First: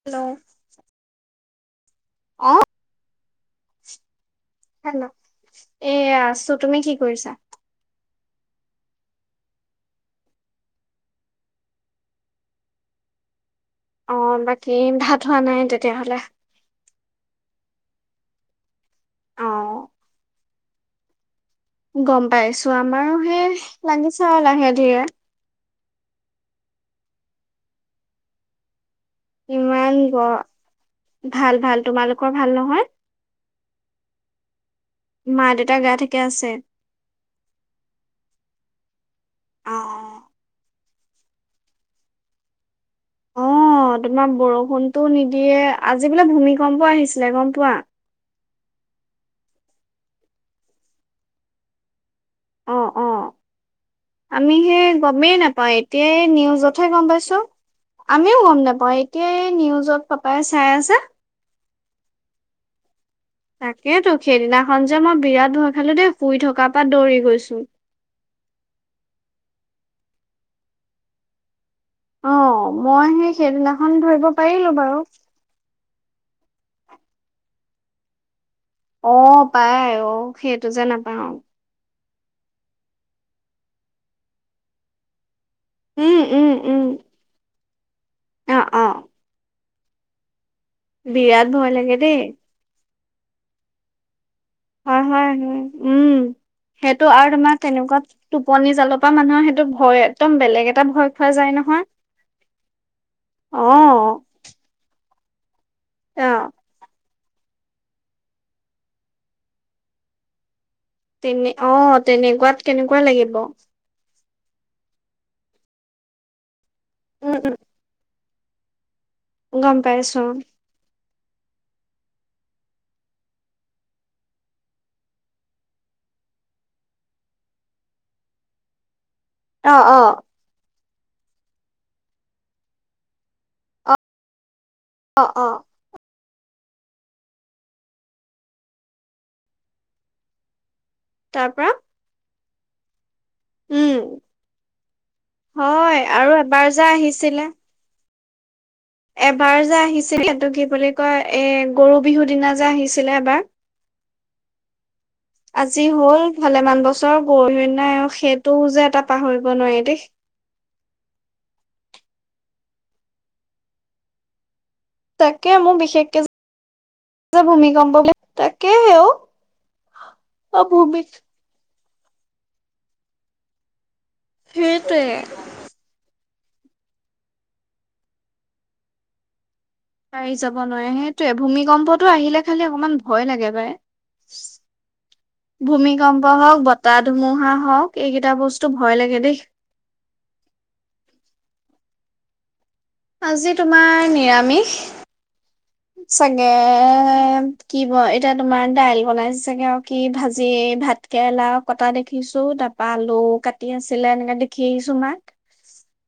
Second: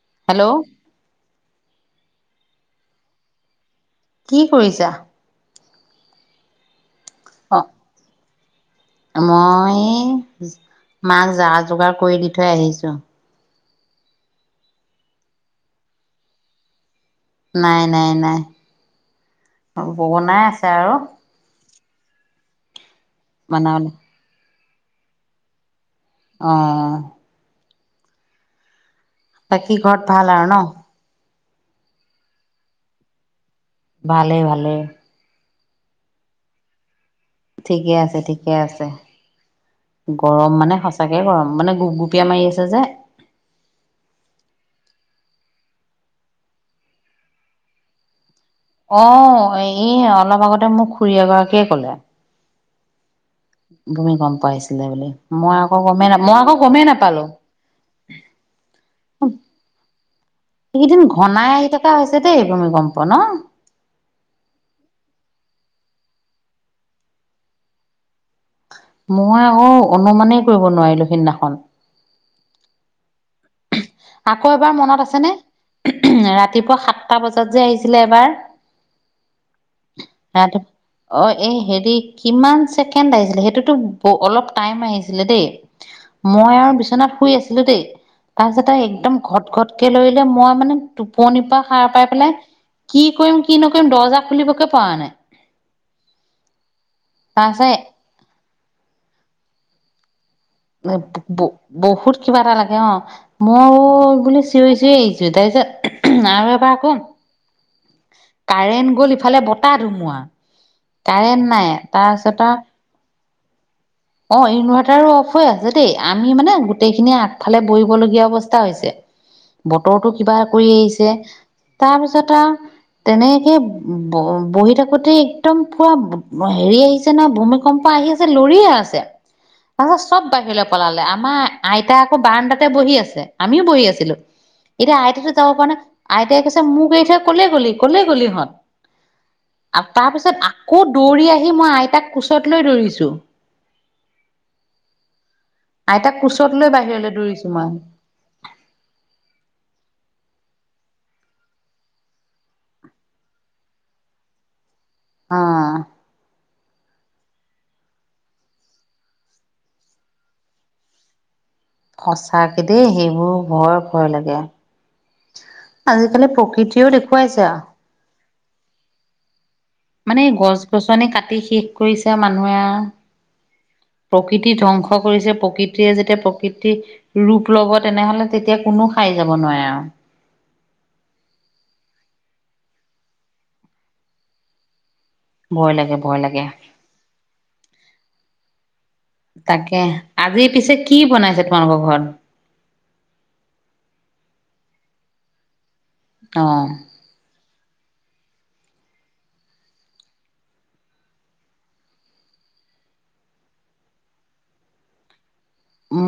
Hello অ কি কৰিছা এ আছো তুমি কি কৰিছা? অ' মই মাক যা যোগাৰ কৰি দি থৈ আহিছোঁ অ বাকী ভাত হোৱা নাই তেতিয়াহলে নাই নাই নাই অ', বনাই আছে আৰু গম পাইছো আৰু আমাৰো হে বনাবলে লাগিছে আৰু লাহে [unintelligible] আহ বাকী ইমান ঘৰত গ ভাল আৰু ন ভাল ভাল তোমালোকৰ ভাল নহয় ভালে ভালে মা দেউতাৰ গা থাকে আছে ঠিকে আছে ঠিকে আছে অ', গৰম মানে সঁচ সঁচাকে ক মানে গোপ গুপীয়া মাৰি আছে যে অ তোমাৰ বৰষুণতটো নিদিয়ে আজি বোলে ভূমিকম্প আহিছিলে গম পোৱা আহ ই অলপ আগতে মোক খুৰী এগৰাকীয়ে ক'লে অ অ ভূমিকম্প আমি আহিছিলে সেই বুলি গমেই মই নাপাওঁ আকৌ গমেই না এতিয়াই মই আকৌ গমেই নিউজতহে গম নাপালো। পাইছো আমিও গম নাপাওঁ এতিয়াই নিউজত পাপাই চাই আছে এইকেইদিন ঘনাই আহি থকা হৈছে দেই ভূমিকম্প ন? তাকেইতো সেইদিনাখন যে মই বিৰাট ভয় ইফালে শুই থকাৰ পৰা দৌৰি গৈছোঁ মই আকৌ অনুমানেই কৰিব নোৱাৰিলোঁ সিদিনাখন অ মই সেই সেইদিনাখন ধৰিব আকৌ এবাৰ পাৰিলোঁ মনত বাৰু আছেনে ৰাতিপুৱা সাতটা বজাত যে আহিছিলে এবাৰ অ পাই অ ৰাতি সেইটো যে অ নাপাওঁ এই হেৰি কিমান ছেকেণ্ড আহিছিলে সেইটোতো অলপ টাইম আহিছিলে দেই উম, উম, মই আৰু উম, বিচনাত শুই আছিলোঁ দেই অ', তাৰপিছতে অ' একদম ঘত ঘতকে লৰিলে মই মানে টোপনিৰ বিৰাট পৰা ভয় সাৰ লাগে পাই দেই। পেলাই কি কৰিম কি নকৰিম দৰ্জাখন হয় হয় হয় উম সেইটো আৰু তোমাৰ তাৰপিছত তেনেকুৱা টোপনি জালৰ পৰা মানুহৰ সেইটো ভয়ে ব বহুত কিবা এটা লাগে অ অ' মই বুলি চিঞৰিছেই যে অ' আৰু এবাৰ কম কাৰেণ্ট গ'ল ইফালে বতাহ ধুমুহা কাৰেণ্ট তেনে নাই অ তাৰপিছত আৰু তেনেকুৱাত কেনেকুৱা লাগিব অ ইনভাৰ্টাৰো অফ হৈ আছে দেই আমি মানে গোটেইখিনি উম, আগফালে কৰিবলগীয়া অৱস্থা তা হৈছে গম বতৰৰতো পাইছো কি বা কৰি আহিছে তাৰ পিছতত তেনেকে বহি থাকোতে একদম পুৰা হেৰি আহিছে না ভূমিকম্প আহি আছে লৰিয়ে আছে অ', তাৰ অ', চব বাহিৰত পলালে আমাৰ আইতা আকৌ বাৰণ্ডাতে বহি আছে আমিও বহি অ', আছিলো। এতিয়া আ অ', আইতটো যাব অ' পৰা নাই। এতিয়া কৈছে মোক এৰি থৈ ক'লৈ গলি? কলৈ গ'লি ইহঁত আৰু তাৰপিছত। আত দৌৰি তাৰ আহি পৰা মই আইতাক কোচত। কোলাত লৈ দৌৰিছো। উম হয় আইতাক আৰু কোচত লৈ এবাৰ যে বাহিৰলৈ দৌৰিছো আহিছিলে। মই এবাৰ যে আহিছিলে টো কি বুলি কয় এ গৰু বিহুৰ দিনা যে আহিছিলে এবাৰ। অ আজি হ'ল। ভালেমান বছৰ গৰু নাই আৰু সেইটোও যে এটা পাহৰিব নোৱাৰি দেই। সচাঁকে দেই সেইবোৰ ভয় ভয় লাগে। তাকে মোৰ বিশেষকে আজিকালি প্ৰকৃতিয়েও দেখুৱাইছে আৰু ভূমিকম্প। তাক হেঔ মানে গছ গছনি কাটি শেষ। কৰিছে মানুহে। প্ৰকৃতি ধ্বংস সেইটোৱে কৰিছে প্ৰকৃতিয়ে যেতিয়া প্ৰকৃত। প্ৰকৃতি ৰূপ ল'ব তেনেহ'লে। তেতিয়া কোনো সাৰি যাব নোৱাৰে আৰু সাৰি যাব নোৱাৰে সেইটোয়ে ভূমিকম্পটো আহিলে। খালি অকমান ভয় লাগে পায়। ভয় লাগে ভয় লাগে ধুমুহা হওক এইকেইটা বস্তু ভয় লাগে দেই তাকে আজি পিছে কি বনাইছে তোমালোকৰ ঘৰত। আজি তোমাৰ নিৰামিষ। অ চাগে কি ব এতিয়া তোমাৰ দাইল বনাই চাগে আৰু কি ভাজি ভাত কেৰেলা কটা দেখিছো তাৰ পৰাা আলু কাটি আছিলে এনেকে দেখি আহিছো মাক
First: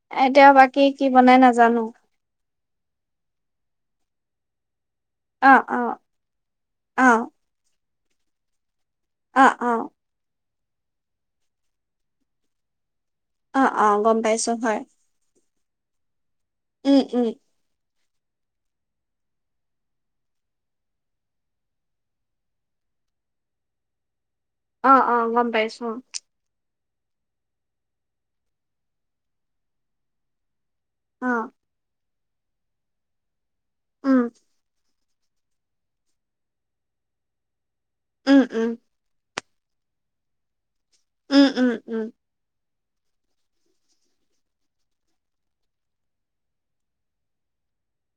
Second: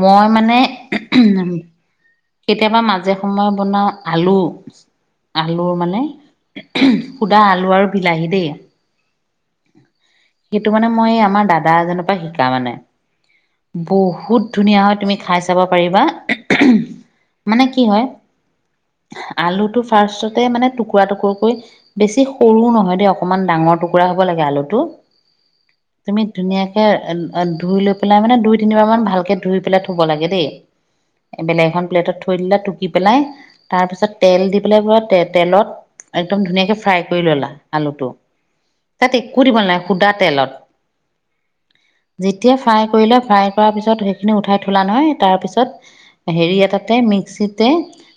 মই এতিয়া বাকী কি বনাই মানে নাজানো। কেতিয়াবা মাজে সময়ে বনাও আলু। অ আলুৰ অ মানে অ সুধা আলু আৰু বিলাহী আহি দেই। অ' অ'। সেইটো মানে মই আমাৰ দাদা এজনৰ পৰা শিকা মানে। অ অ গম পাইছো বহুত ধুনীয়া হয় তুমি খাইছা। যাব পাৰিবা। উম উম মানে কি হয় আলু টো ফাৰ্ষ মানে টুকুৰা টুকুৰকৈ বেছি সৰু নহয় দেই অকমান ডাঙৰ টুকুৰা। হ'ব লাগে আলুতো অ অ গম পাইছো তুমি ধুনীয়াকে। ধুই লৈ পেলাই মানে দুই তিনিবাৰ মান ভালকে ধুই পেলাই থব লাগে দেই অ এইবেলেগ এখন প্লেটত থৈ দিলে টুকি পেলাই তাৰপিছত উম তেল দি পেলাই বত তে তেলত একদম ধুনীয়াকে ফ্ৰাই কৰি ললা আলুটো উম উম তাতে একো দিব নালাগে সুদা তেলত উম উম উম যেতিয়া ফ্ৰাই কৰিলা‌ফ্ৰাই কৰাৰ পিছত সেইখিনি উঠাই থোলা নহয় তাৰ পিছত হেৰি এটা তে মিক্সিতে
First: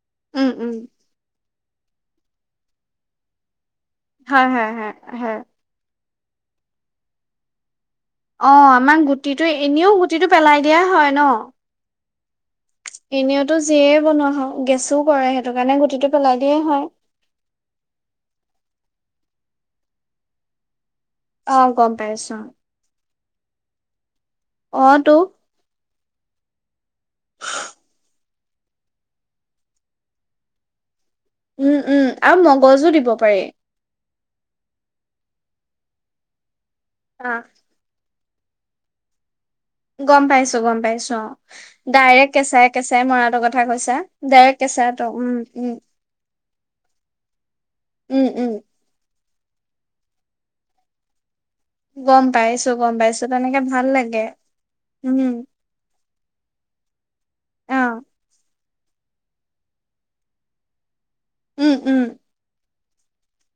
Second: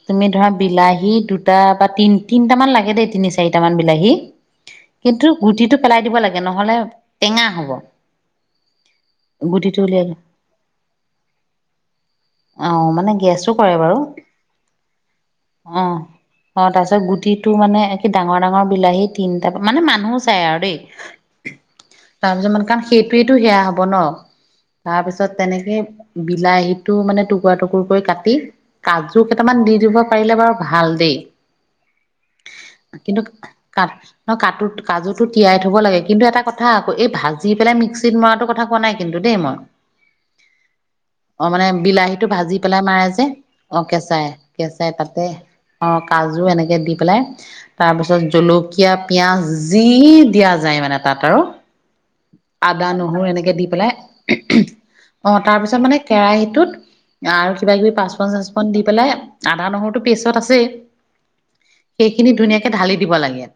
তুমি উম ধৰা উম বিলাহী দুটা দুটা বা তি তিনিটা মান লাগে দেই তিনি চাৰি কেইটামান বিলাহী হয় হয় হয় কিন্তু হয় গুটিটো পেলাই দিব লাগে নহলে টেঙা হ'ব অ আমাক গুটিটো এনেও গুটিটো পেলাই দিয়া হয় ন অ মানে গেছ অ এনেওতো যিয়ে বনোৱা হয় গেছো কৰে সেইটো কাৰণে গুটিটো পেলাই দিয়ে অ হয় তাৰপিছত গুটিটো মানে ডাঙৰ ডাঙৰ বিলাহী তিনটা মানে মানুহো চাই আৰু দেই অ গম পাই আছো অ সটো সেয়া হ'ব ন তো তাৰপিছত তেনেকে বিলাহীত মানে টু টুকুৰ কৰি কাটি কাজু কেইটামান দি দিব পাৰিলে বাৰু ভাল দেই উম উম আৰু মগজো দিব পাৰি অ কাজুটো তিয়াই থ'ব লাগে কিন্তু এটা কথা কথা আকৌ এই আহ ভাজি পেলাই মিক্স মিচকি ত‌‌মৰাটো কথা কোৱা নাই কিন্তু দেই মই গম পাইছো গম পাইছো অঁ ডাইৰেক্ কেঁচাই কেঁচাই মই অঁ কেঁচাই কেঁচাই তাতে উম উম অঁ কাজু এনেকে দি পেলাই তাৰ পিছত উম উম জলকীয়া পিঁয়াজ যি দিয়া যায় মানে তাত আৰু গম পাইছো আদা গম নহৰু পাইছো এনেকে তেনেকে দি ভাল পেলাই লাগে অঁ উম তাৰ পিছত মানে কেৰাহীটোত আৰু কিবা অ কিবি পাচ পাচপন চাচ পন দি পেলাই আদা নহৰুটো পেছত আছে উম উম সেইখিনি ধুনীয়াকে ঢালি দিব লাগে ইয়াত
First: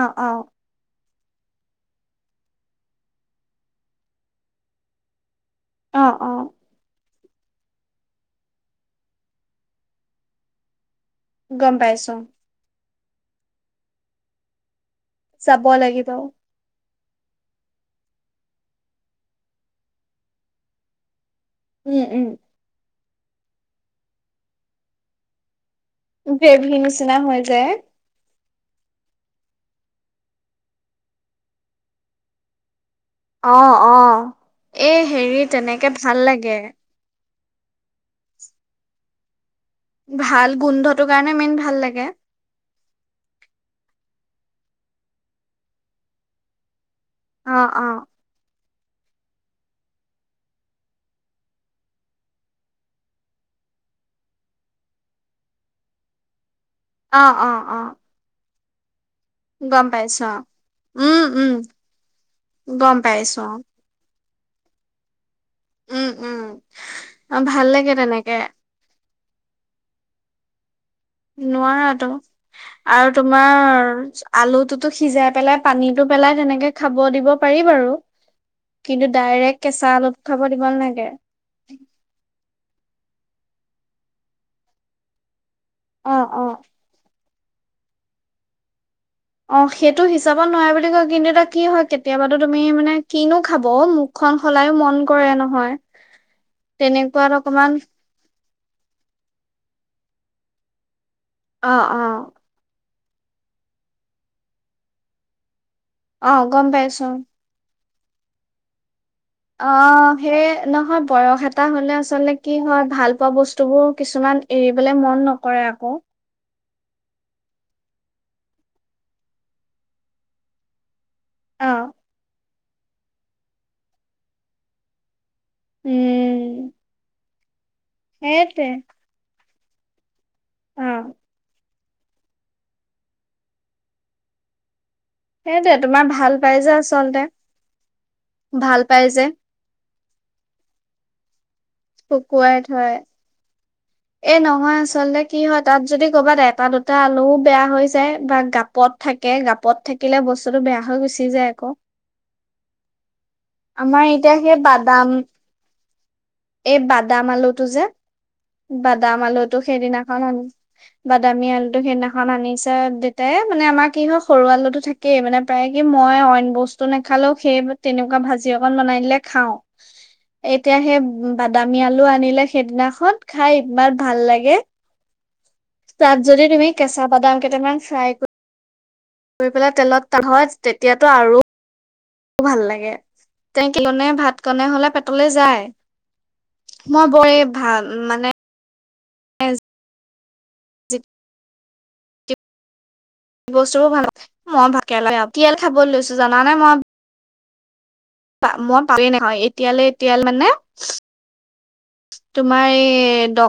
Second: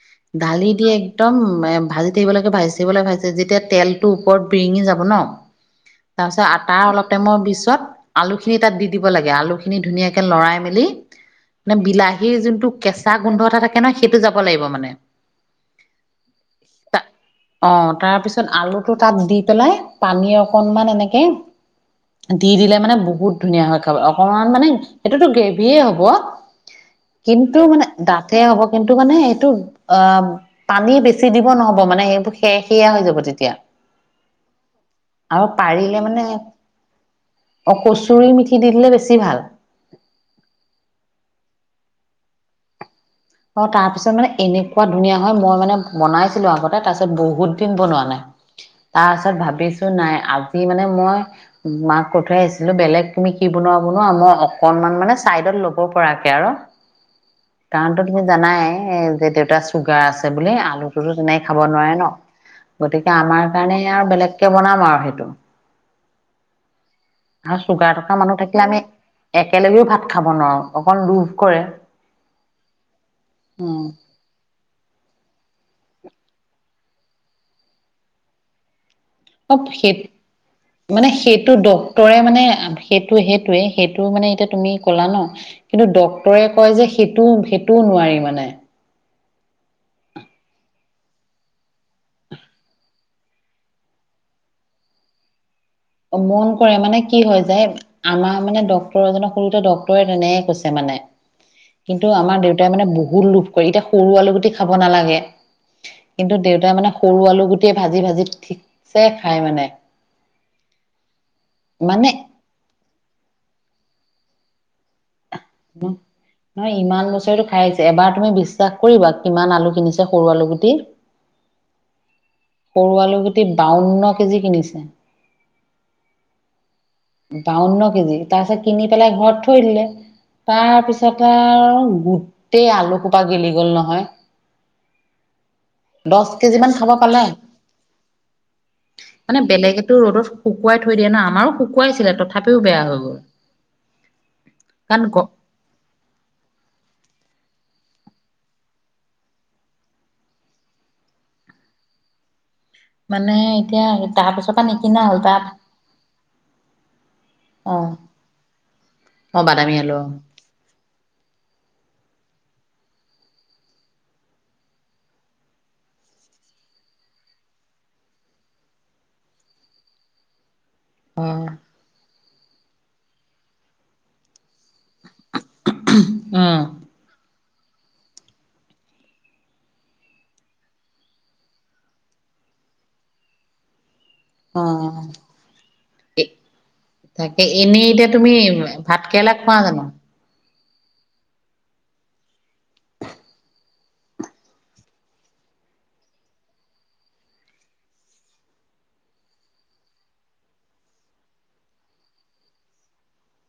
অ অ ঢালি দিয়ে একদম এ ভাজি থাকিব লাগে ভাজি থাকিব লাগে ভাজি যেতিয়া তেলটো ওপৰত বিৰিঙি যাব ন অ অ তাৰপিছত আটা অলপ আমৰ পিছত আলু খিনি তাত দি দিব লাগে আলু খিনি ধুনীয়াকে লৰাই মেলি মানে গম পাইছো বিলাহীৰ জোনটো কেঁচা গোন্ধ এটা থাকে ন সেইটো যাব লাগিব মানে চাব লাগিব অঁ তাৰপিছত আলুটো তাত দি পেলাই পানী অকনমান এনেকে উম উম দি দিলে মানে বহুত ধুনীয়া হয় খাব অকণমান মানে সেইটোতো গেভি বি হ'ব গ্ৰেভি নিচিনা হৈ কিন্তু যায় মানে দাঠ হ'ব কিন্তু মানে এইটো অঁ পানী বেছি দিব নহব মানে সেইবোৰ শেষ অঁ অঁ এই হেৰি তেনেকে ভাল লাগে অকুচ পুৰি মিঠি দি দিলে বেছি ভাল ভাল গোন্ধটো কাৰণে মেইন ভাল লাগে অঁ তাৰ পিছত মানে এনেকুৱা ধুনীয়া হয় মই মানে বনাইছিলো আগতে তাৰপিছত ত বহুত অ দিন অ বনোৱা নাই তাৰপাছত ভাবিছো নাই আজি মানে মই মাক ক থাই আহিছিলো বেলেগ তুমি কি বনোৱা বনোৱা মই অকনমান মানে চাইডত ল'ব পৰাকে আৰু অঁ অঁ অঁ চ নাই যে দেউতা চুগাৰ আছে অ', বুলি আলুটোতো উম, তেনেক উম, খাব নোৱাৰে ন গম গতিকে পাইছো আমাৰ অ', কাৰণে আৰু বেলেগ বনাম আৰু সেইটো উম, উম, অ', আৰু ভাল চুগাৰ লাগে থকা তেনেকে মানুহ থাকিলে আমি একেলগেও ভাত খা খাব নোৱাৰো অকণ লোভ কৰে। নোৱাৰা তো আৰু উম তোমাৰ আলুতো টো সিজাই পেলাই পানীটো পেলাই তেনেকে খাব দিব পাৰি বাৰু কিন্তু অ ডাইৰেক্ট কেঁচা সেই আলুত খাব দিব নালাগে মানে সেইটো ডক্তৰে মানে সেই টো সেইটোয়ে সেইটো মানে এতিয়া তুমি ক'লা ন কিন্তু অ', ডক্তৰে অ', কয় যে সেই সেইটোও সেইটোও নোৱাৰি মানে অ সেইটো হিচাপত নোৱাৰে বুলি কয় কিন্তু এয়া কি হয় কেতিয়াবাতো তুমি মানে কিনো খাব মুখখন সলায়ো মন কৰে নহয় মন কৰে মানে কি তেনেকুৱাত হয় যায় অকমান আমাৰ মানে ড্ক্তৰ এ জক সৰুতে ডক্তৰে তেনেকে কৈছে মানে অ', কিন্তু অ', আমাৰ দেউতাই মানে বহু ত গোললোভ কৰি এতিয়া সৰু আলু গুটি খাব নালাগে কিন্তু অ', গম দেউতাই মানে পাইছো সৰু আলু গোটেই ভাজি ভাজি ঠিক অ সেই নহয় বয়স এটা হলে মানে আচলতে কি হয় ভাল পোৱা বস্তুবোৰ কিছুমান এৰিবলে মন ন কৰে আকৌ নাই ইমান বছৰিতটো খাই আহছে এবাৰ তুমি বিশ্বাস কৰিবা কিমান আলু কিনিছে সৰু আলু গুটি অ', সৰু আলুকিটি বাৱন্ন কেজি কিনিছে উম বউন্ন কেজি তাৰপিছত সেইটোৱে কিনি পেলাই ঘৰত ফৰিলে অ', তাৰপিছতে আৰু গোটেই আলু কোপা গেলি গ'ল নহয়ঢ় সেইটোৱে তোমাৰ ভাল পাই যে আচলতে পালে ভাল পাই যে মানে বেলেগেতো ৰদত শুকুৱাই থৈ দিয় ন আমাৰো শুকুৱাই শুকুৱাইছিলে তথাপিও বেয়া হৈ গ'ল এ নহয় কাৰণ আচলতে গ কি হয় তাত যদি কৰ'বাত এটা দু দুটা আলুও বেয়া হৈ যায় বা গাপত থাকে গাপত থাকিলে বস্তুটো বেয়া হৈ গুচি যায় আকৌ মানে এতিয়া আমাৰ তাৰ এতিয়া পিছৰ সেই পৰা নিকিনা বাদাম হ'ল তাত এই বাদাম আলুটো অ যে বাদাম অ আলোতো বাদামী আলু সেইদিনাখন আন বাদামী আলুটো সেইদিনাখন আনিছে দেতাই মানে আমাৰ কি হয় সৰু আলুটো থাকেই মানে প্ৰায় কি মই অইন বস্তু নাখালেও সেই তেনেকুৱা ভাজি অকন বনাই দিলে খাওঁ এতিয়া সেই বাদামী আলু আনিলে সেইদিনাখন খাইবাৰ ভাল লাগে তাত যদি উম তুমি কেঁচা বাদাম কেইটামান ফ্ৰায় কৰি কৰি পেলাই তেলত হয় তেতিয়াতো আৰু ভাল লাগে তেন কে ভাত অ কনে হলে পেটলৈ যায় মই বৰ ভাল মানে ভাতকেৰেলা খোৱা জানো কি বস্তু বোৰ ভাল মই ভাতকেৰেলা বেয়া পাও খাব লৈছো জানে মই মই পামেই নহয় এতিয়ালৈ এতিয়ালৈ মানে তোমাৰ এই দ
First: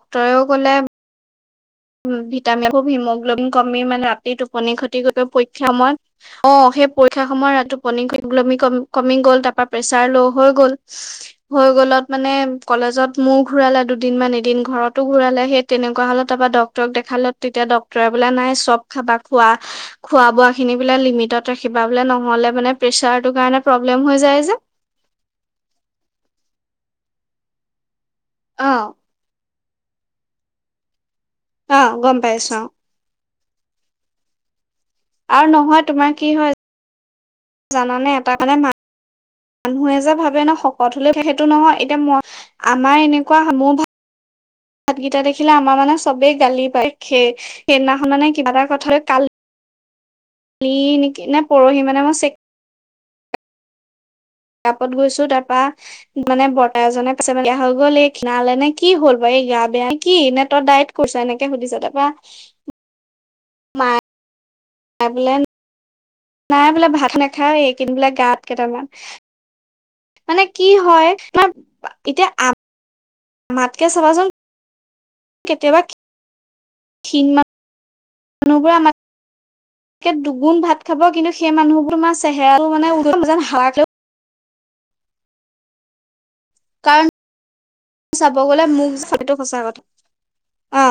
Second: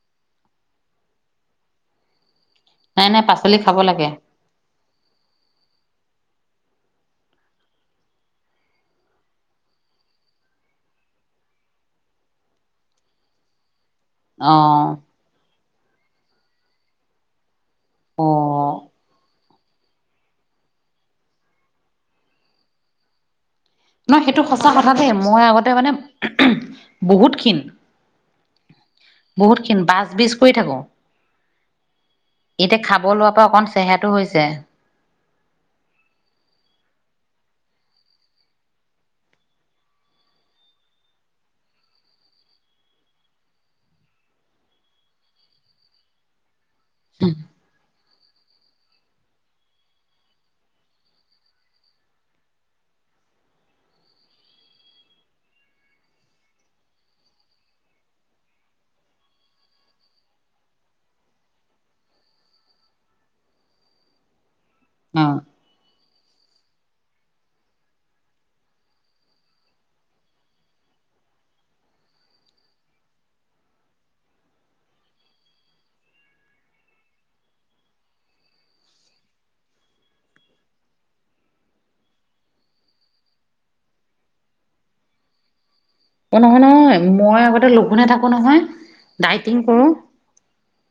ডক্টৰেও ক'লে উম খুব নাই নাই হিমোগ্লবিন পাচলি কমি খাব মানে লাগে অতি টোপনি ক্ষতি কৰিব পৰিক্ষা মই অ সেই পৰীক্ষা সময় ত টোপনি কমি গল তাৰ পৰা প্ৰেছাৰ ল' হৈ গল হৈ গলত মানে কলেজত মোৰ ঘুৰালে দু দুদিন মান অ এদিন ঘৰতো ঘূৰালে সেই তেনেকুৱা হ'ল তাৰপা দৰব দেখালত তেতিয়া ডাক্তৰে মানে নাই অ চব খাবা খোৱা খোৱা বোৱা খিনি বোলে লিমিটত ৰাখিবা বোলে নহ'লে মানে প্ৰেচাৰ টো কাৰণে প্ৰব্লেম অ হৈ যায় সেইটো যে সঁচা কথা দেই মই আগতে মানে বহুতখিনি অ বহুতখিনি বাছ বীজ কৰি থাকো অ গম পাইছো এতিয়া খাব লোৱাৰ অকন চেহেৰা টো হৈছে আৰু নহয় তোমাৰ কি হয় জানানে এটা মানে মানুহে যে ভাবে ন শকত হলে সেইটো নহয় এতিয়া মই আমাৰ এনেকুৱা মোৰ ভ ভাতকেইটা দেখিলে আমাৰ মানে চবেই গালি হে সেইদিনা শুনা নে কিবা এটা কথা কাল কালি নেকি নে পৰহি মানে মই চেক কাপত গৈছো তাৰপা মানে বৰ্তা এজনে কৈছে বিয়া হৈ গ'ল খিনালে নে কি হ'ল বা এই গা বেয়া কি নে তই ডাইত কৰিছ এনেকে সুধিছে তাৰপা ম অ পবলেম নাই বোলে ভাত নাখায় এই কেইদিন বোলে গাত কেইটামান মানে কি হয় মানে এতিয়া আমাতকে চাবাচোন কেতিয়াবা খিন মানুহবোৰ আমাৰ দুগুণ ভাত খাব কিন্তু সেই মানুহবোৰ আমাৰ চেহেৰাটো মানে উজন যেন অ নহয় নহয় কাৰণ মই আগতে লঘোনে থাকো চাব নহয় গ'লে মোক সেইটো ডাইটিং সঁচা কথা কৰো অ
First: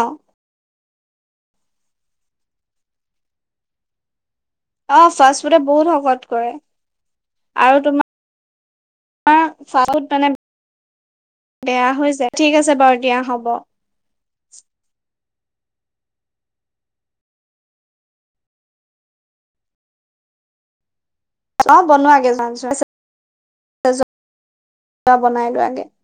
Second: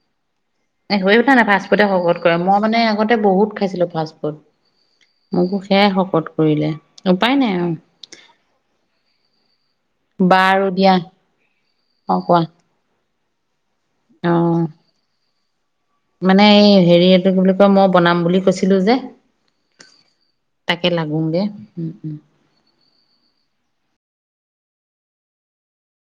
হৈ উঠা নাই ফাষ্টফুডে শকত কৰে মই মানে আগতে বহুত খাইছিলো ফাষ্টফুড অ ফাষ্ট ফুডে বহুত শকত কৰে উপায় নাই আৰু তোমাৰ ফাষ্ট ফুড মানে বাৰু দিয়া বেয়া হৈ যায় ঠিক আছে বাৰু দিয়া হ'ব আহ মানে এই হেৰি এইটো কি বুলি কয় মই বনাম বুলি কৈছিলো যে তাকে লাগ অ বনোৱাাগে যোৱা যোৱা বনাই লোৱাগে